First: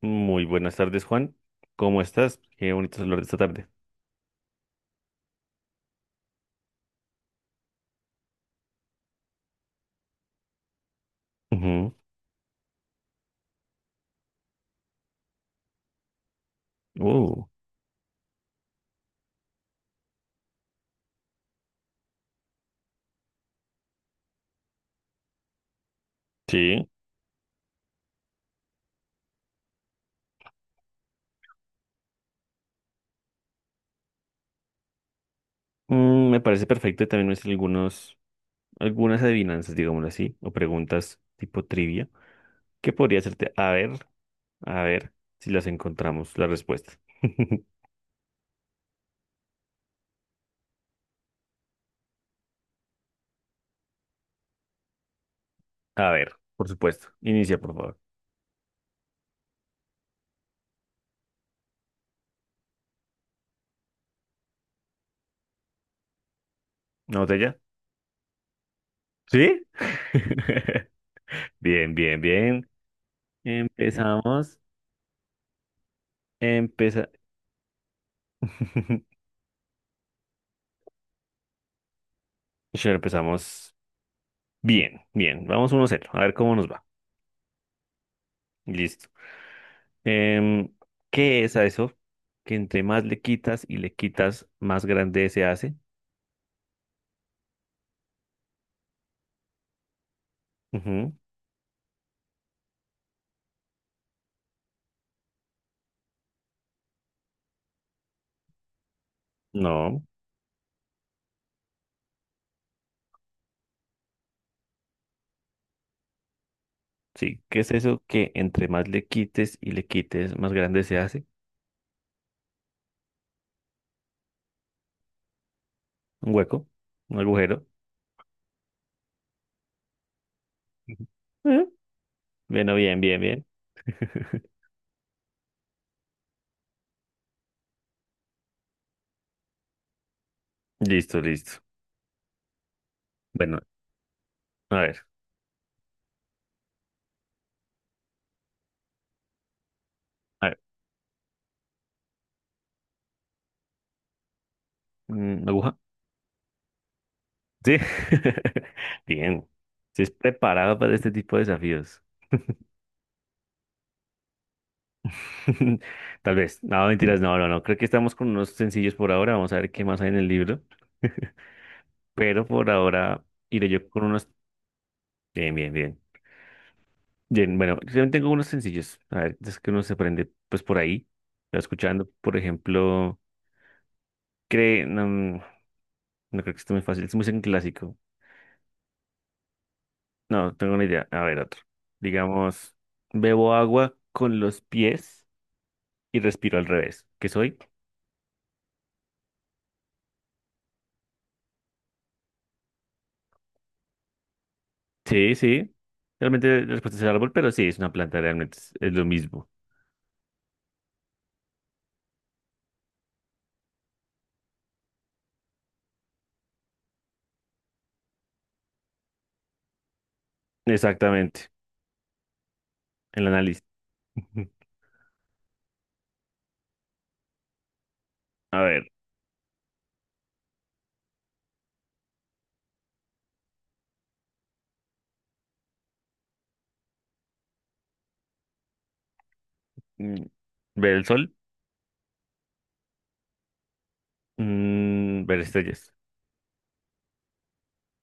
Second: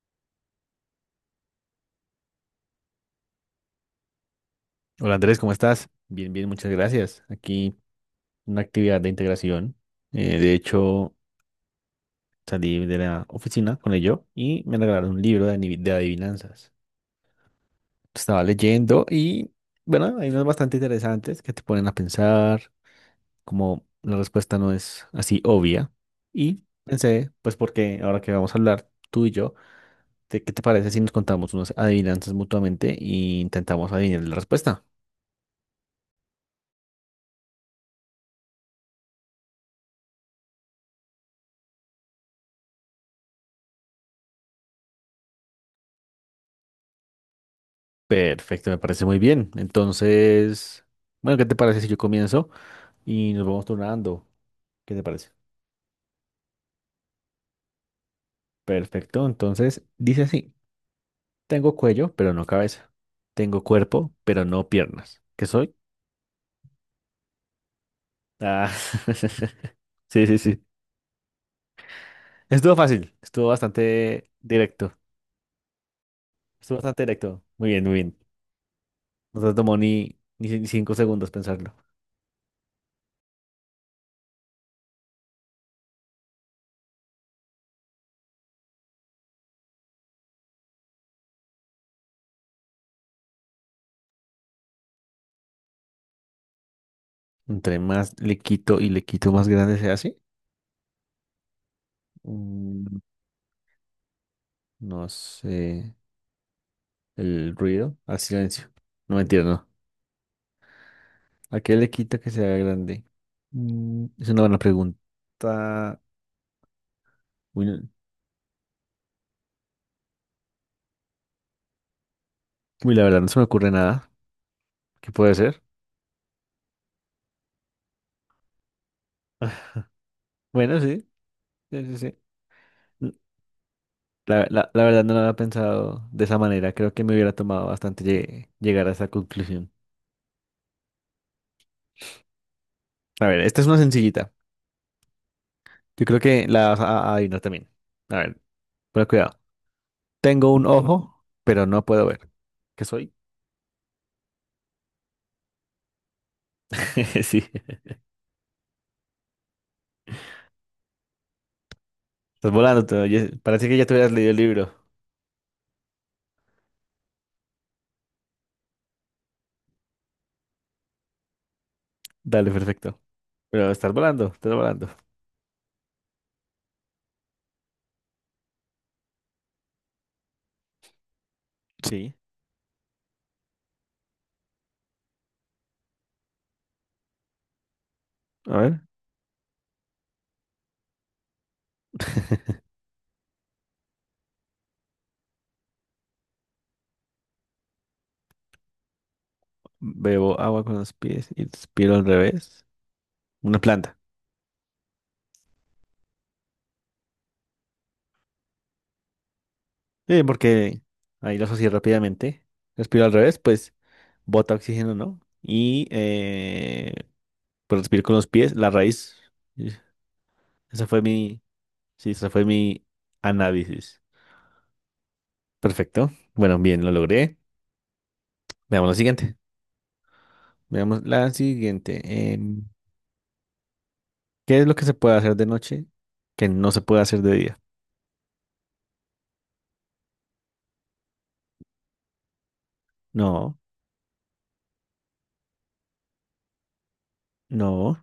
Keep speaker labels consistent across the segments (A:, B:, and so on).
A: Muy buenas tardes, Juan. ¿Cómo estás? Qué bonito hablar de esta tarde.
B: Hola Andrés, ¿cómo estás? Bien, bien, muchas gracias. Aquí una actividad de integración. De hecho,
A: Ujú.
B: salí de la oficina con ello y me regalaron un libro de adivinanzas.
A: Uh,
B: Estaba leyendo y, bueno, hay unas bastante interesantes que te ponen a pensar, como la respuesta no es así obvia. Y
A: sí.
B: pensé, pues porque ahora que vamos a hablar tú y yo, ¿qué te parece si nos contamos unas adivinanzas mutuamente e intentamos adivinar la respuesta?
A: Me parece perfecto. Y también me hice algunos, algunas adivinanzas, digámoslo así, o preguntas tipo trivia. ¿que podría hacerte? A ver si las encontramos, la respuesta.
B: Perfecto, me parece muy bien. Entonces, bueno, ¿qué te parece si yo comienzo y nos vamos turnando? ¿Qué te parece?
A: A ver, por supuesto. Inicia, por favor.
B: Perfecto, entonces dice así, tengo cuello, pero no cabeza. Tengo cuerpo, pero no piernas. ¿Qué soy?
A: ¿Una botella?
B: Ah,
A: ¿Sí?
B: sí, sí, sí.
A: Bien, bien, bien.
B: Estuvo fácil, estuvo bastante
A: Empezamos.
B: directo, estuvo bastante
A: Empeza...
B: directo. Muy bien, muy bien. No te tomó ni 5 segundos pensarlo.
A: Ya empezamos bien, bien. Vamos 1-0. A ver cómo nos va. Listo. Em, ¿Qué es a eso? Que entre más le quitas y le quitas, más grande se hace.
B: Entre más le quito y le quito, más grande se hace.
A: Ujú,
B: Mm, No sé. El ruido al silencio. No mentira, no.
A: no,
B: ¿A qué le quita que sea grande? Mm, es una buena pregunta.
A: sí. ¿Qué
B: Uy,
A: es
B: no-
A: eso? Que entre más le quites y le quites, más grande se hace.
B: uy, la verdad, no se me ocurre nada. ¿Qué puede ser?
A: Un hueco, un agujero.
B: Bueno,
A: Ujú.
B: sí,
A: Eh,
B: sí, sí, sí.
A: Bueno, bien,
B: N-
A: bien, bien.
B: La, la- la verdad no lo había pensado de esa manera. Creo que me hubiera tomado bastante llegar a esa conclusión.
A: Listo, listo.
B: A ver,
A: Bueno,
B: esta es una sencillita.
A: a ver,
B: Yo creo que la vas a adivinar también. A ver, pero cuidado.
A: a
B: Tengo
A: ver.
B: un ojo, pero no puedo ver. ¿Qué soy?
A: ¿Aguja?
B: Sí.
A: Sí. Bien. Si es preparado para este tipo de desafíos.
B: Estás volando, te oyes- Parece que ya te hubieras leído el libro.
A: Tal vez. No, mentiras, no, no, no. Creo que estamos con unos sencillos por ahora. Vamos a ver qué más hay en el libro. Pero
B: Dale,
A: por
B: perfecto.
A: ahora iré
B: Pero
A: yo
B: estás
A: con
B: volando,
A: unos.
B: estás volando.
A: Bien, bien, bien. Bien, bueno, yo también tengo unos sencillos. A ver, es que uno se aprende pues por ahí. Lo escuchando,
B: Sí.
A: por ejemplo, cree, no, no creo que esté muy fácil. Es muy en clásico.
B: A ver,
A: No, tengo una idea. A ver, otro. Digamos, bebo agua con los pies y respiro al revés. ¿Qué soy?
B: bebo agua con los pies y respiro al revés. Una planta.
A: Sí, sí. Realmente la respuesta es el árbol, pero sí, es una planta, realmente es lo mismo.
B: Sí, porque ahí lo asocié rápidamente. Respiro al revés, pues bota oxígeno, ¿no? Y pues respiro con los pies, la raíz. Y Esa fue mi,
A: Exactamente.
B: sí, esa fue mi
A: El análisis.
B: análisis. Perfecto. Bueno, bien, lo logré.
A: A
B: Veamos
A: ver,
B: la siguiente. Veamos la siguiente. Em, ¿Qué es lo que se puede hacer de noche que no se puede hacer de día?
A: mm, ver el sol.
B: No.
A: Ver estrellas.
B: No.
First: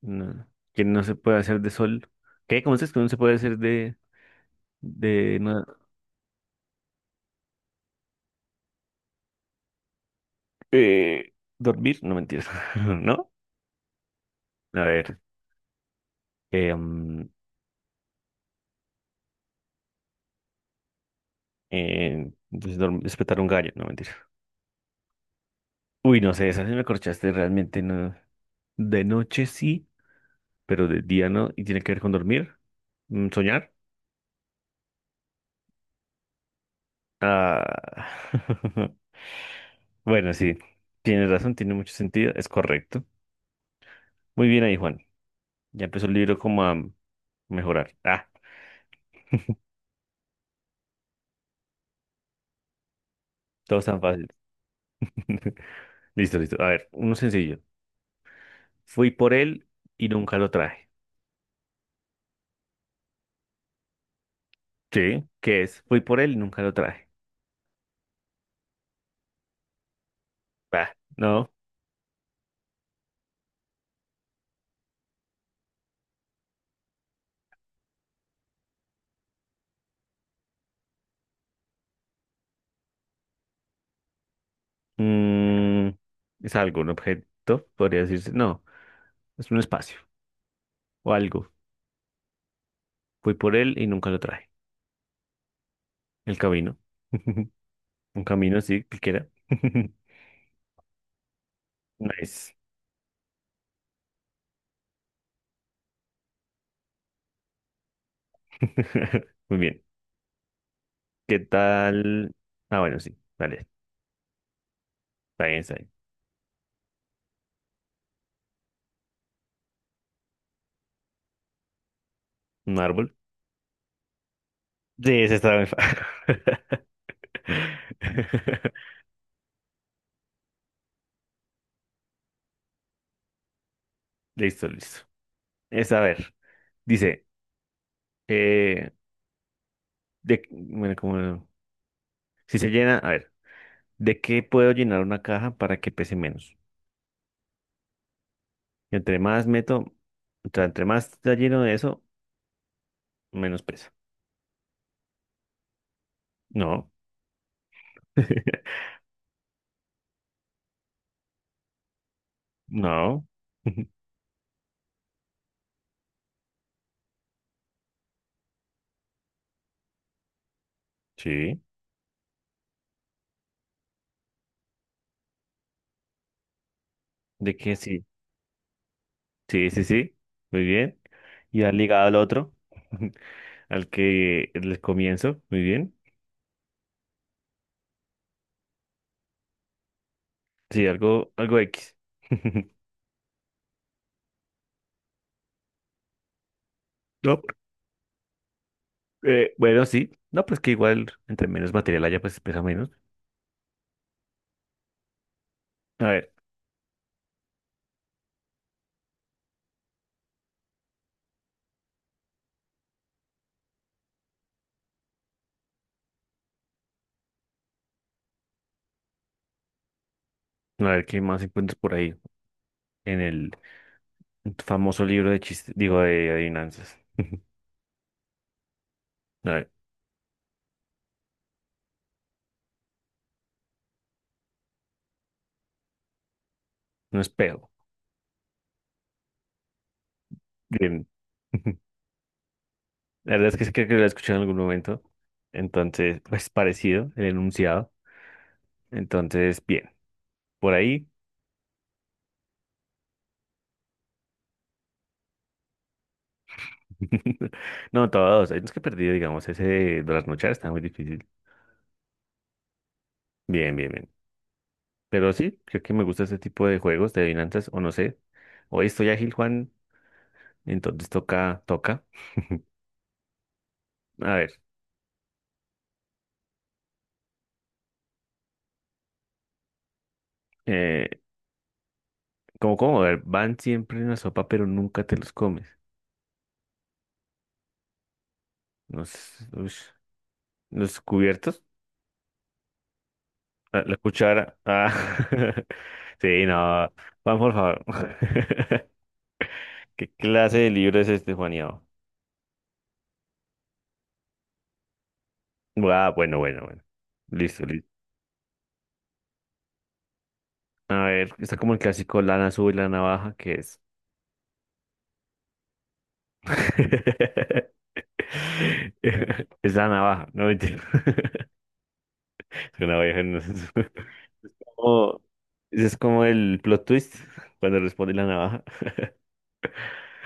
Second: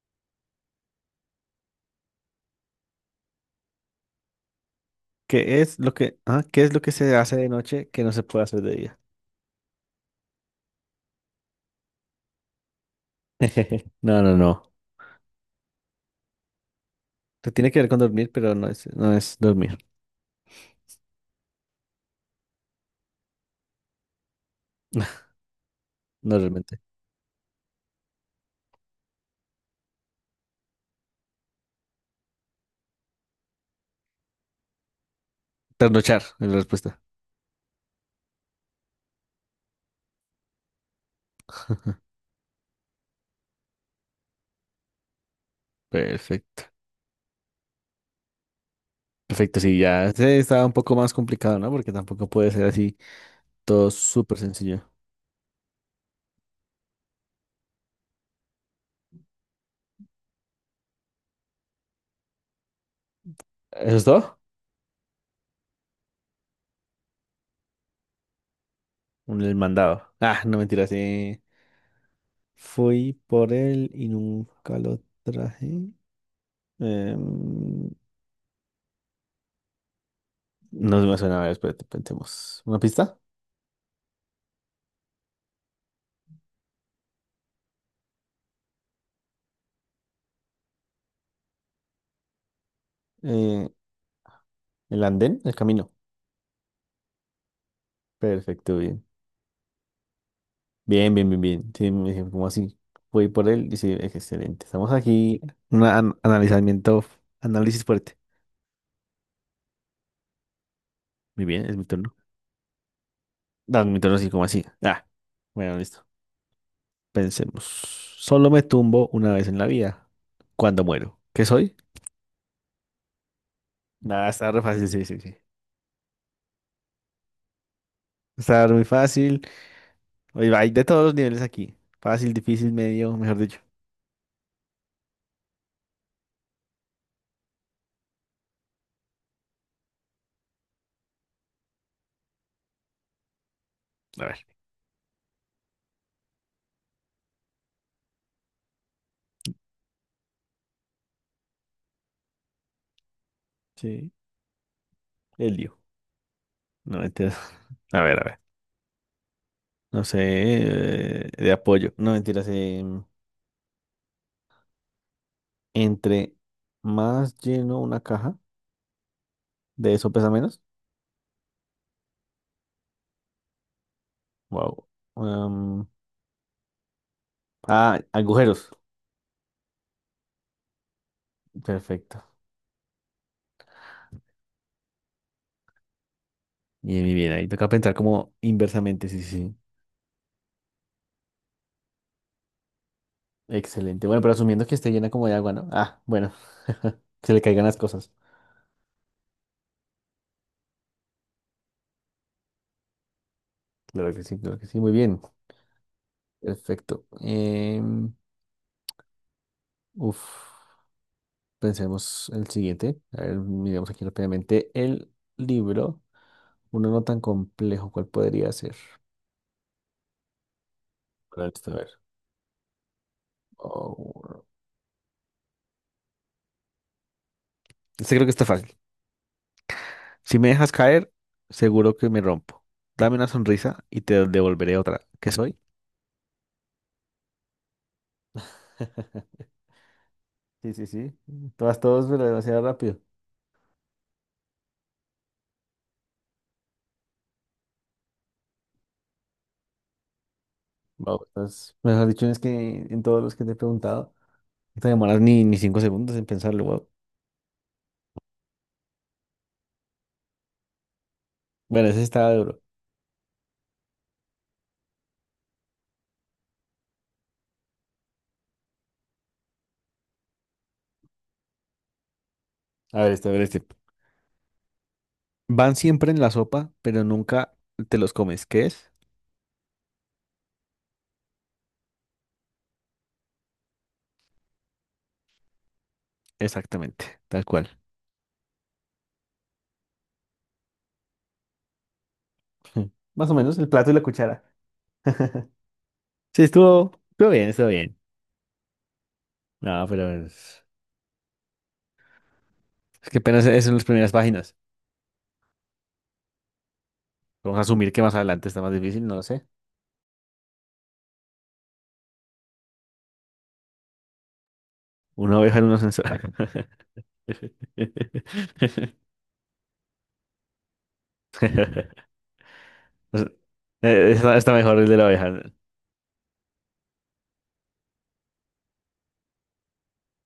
A: No, que no se puede hacer de sol. ¿Qué? ¿Cómo dices que no se puede hacer de
B: ¿Qué es lo que, ah, qué es lo que se hace de noche que no se puede hacer de día?
A: eh, dormir? No mentiras. ¿No?
B: No, no, no.
A: A ver. eh, mm,
B: Te tiene que ver con dormir, pero no es, no es dormir.
A: pues, despertar un gallo. No mentiras. Uy, no
B: No
A: sé, esa sí
B: realmente.
A: me corchaste realmente. No. De noche sí, pero de día no. ¿Y tiene que ver con dormir? ¿Soñar?
B: Trasnochar es la respuesta.
A: Ah. Bueno, sí. Tienes razón, tiene mucho sentido. Es correcto. Muy bien ahí, Juan. Ya empezó el libro como
B: Perfecto.
A: a mejorar. Ah,
B: Perfecto, sí, ya se estaba un poco más complicado, ¿no? Porque tampoco puede ser así
A: todo es
B: todo
A: tan fácil.
B: súper sencillo.
A: Listo, listo. A ver, uno sencillo. Fui por él y nunca lo traje.
B: ¿Eso es todo?
A: Sí. ¿Qué es? Fui por él y nunca lo traje.
B: Un el mandado. Ah, no mentira,
A: Bah,
B: sí.
A: no.
B: Fui por él y nunca lo traje. Em, no me suena, a ver, espérate, pensemos. ¿Una pista?
A: Mm, es algo, un objeto, podría decirse. No, es un espacio o algo. Fui por
B: Eh,
A: él y nunca lo traje.
B: ¿El andén? El camino.
A: El camino. Un camino,
B: Perfecto,
A: sí,
B: bien.
A: cualquiera.
B: Bien, bien, bien, bien. Sí, me dije, ¿como
A: Nice.
B: así? Voy por él y sí, excelente. Estamos aquí. Un analizamiento, análisis fuerte.
A: Muy bien. ¿Qué
B: Muy bien, es mi turno.
A: tal? Ah, bueno, sí. Vale,
B: No, mi turno así como así. Ah,
A: está bien, está
B: bueno,
A: bien.
B: listo. Pensemos. Solo me tumbo una vez en la vida. Cuando muero. ¿Qué soy?
A: Un árbol.
B: Nada, está re fácil, sí, sí,
A: Sí, ese
B: sí.
A: está muy fácil.
B: Está muy fácil. Oye, hay de todos los niveles aquí. Fácil, difícil, medio, mejor dicho.
A: Listo, listo. Es a ver, dice, eh, de, bueno, como, si se llena, a ver, ¿de
B: A
A: qué
B: ver.
A: puedo llenar una caja para que pese menos? Entre más meto, o sea, entre más está lleno de eso, menos pesa.
B: Sí, el lío.
A: No,
B: No, entiendo. A ver, a ver. No sé, de apoyo. No, mentiras,
A: no,
B: entre más lleno una caja, de eso pesa menos.
A: sí,
B: Wow.
A: ¿de qué
B: Ah,
A: sí?
B: agujeros.
A: Sí, sí, sí, muy bien. Y al ligado al
B: Perfecto.
A: otro, al que les comienzo, muy bien.
B: Bien, bien, bien. Ahí toca pensar como inversamente, sí, sí. Sí.
A: Sí, algo, algo X.
B: Excelente. Bueno, pero asumiendo que esté llena como de agua, ¿no? Ah, bueno. se
A: No,
B: le caigan las cosas.
A: bueno, sí, no, pues que igual entre menos material haya, pues pesa menos.
B: Claro que sí, claro que sí. Muy bien.
A: A ver,
B: Perfecto. Uf, pensemos el siguiente. A ver, miremos aquí rápidamente el libro. Uno no tan complejo, ¿cuál podría ser?
A: a ver qué más
B: Bueno, listo, a
A: encuentras
B: ver.
A: por ahí en el
B: Oh,
A: famoso libro de chistes, digo, de adivinanzas.
B: este creo que está fácil.
A: A ver,
B: Si me dejas caer, seguro que me rompo. Dame una sonrisa y te devolveré otra. ¿Qué soy?
A: un espejo.
B: Sí, sí,
A: Bien.
B: sí. Todas, todos, pero demasiado rápido.
A: La verdad es que sí creo que lo he escuchado en algún momento. Entonces, pues parecido el enunciado. Entonces, bien, por ahí.
B: Vamos. Entonces, mejor dicho, es que en todos los que te he preguntado, no te demoras ni 5 segundos en pensarlo, wow.
A: No, todos. Hay unos que he perdido, digamos, ese de las noches está muy difícil.
B: Bueno, ese estaba duro.
A: Bien, bien, bien. Pero sí, creo que me gusta este tipo de juegos de adivinanzas, o no sé. Hoy estoy ágil, Juan. Entonces toca, toca.
B: A ver, este, a ver, este.
A: A ver,
B: Van siempre en la sopa, pero nunca te los comes. ¿Qué es?
A: eh, como, a ver, van siempre en la sopa, pero nunca te los comes.
B: Exactamente, tal cual.
A: Los, ush, los cubiertos,
B: Más o menos el
A: la,
B: plato y
A: la
B: la cuchara.
A: cuchara. Ah.
B: Sí,
A: Sí,
B: estuvo,
A: no.
B: estuvo
A: Juan,
B: bien,
A: por
B: estuvo
A: favor.
B: bien. No,
A: ¿Qué
B: pero
A: clase de libro es este, Juaniao?
B: es que apenas es en las primeras páginas.
A: Ah, ah, bueno, bueno, bueno.
B: Vamos a
A: Listo, listo.
B: asumir que más adelante está más difícil, no lo sé.
A: A ver, está como el clásico lana sube y lana baja, ¿qué es?
B: Una oveja en un ascensor.
A: Es la navaja, no mentira. Es una
B: O
A: navaja.
B: sea,
A: No es-
B: está mejor el de la
A: Oh,
B: oveja.
A: ese es como el plot twist cuando responde la navaja.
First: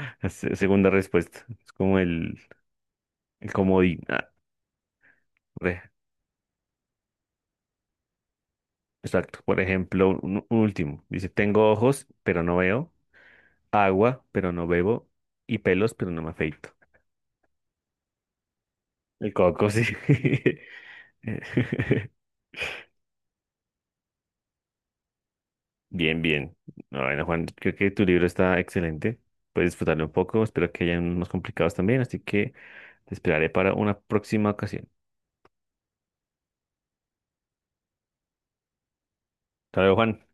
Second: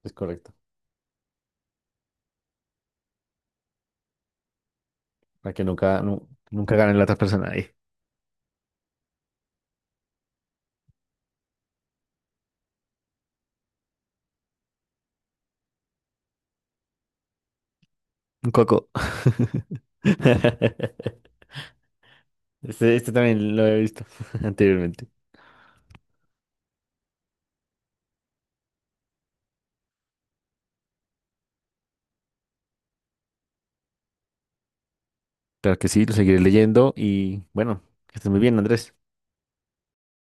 B: Es correcto.
A: Segunda respuesta. Es como el comodín. Ah,
B: Para que
A: re-
B: nunca, nunca gane la otra persona ahí.
A: exacto. Por ejemplo, un último. Dice, tengo ojos, pero no veo. Agua, pero no bebo. Y pelos, pero no me afeito.
B: Un coco.
A: El coco, sí.
B: Este también lo he visto anteriormente.
A: Bien, bien. No, bueno, Juan, creo que tu libro está excelente. Puedes disfrutarlo un poco. Espero que hayan unos complicados también. Así que te esperaré para una próxima ocasión.
B: Claro que sí, lo seguiré leyendo y bueno, que estés muy bien, Andrés.
A: Hasta luego, Juan.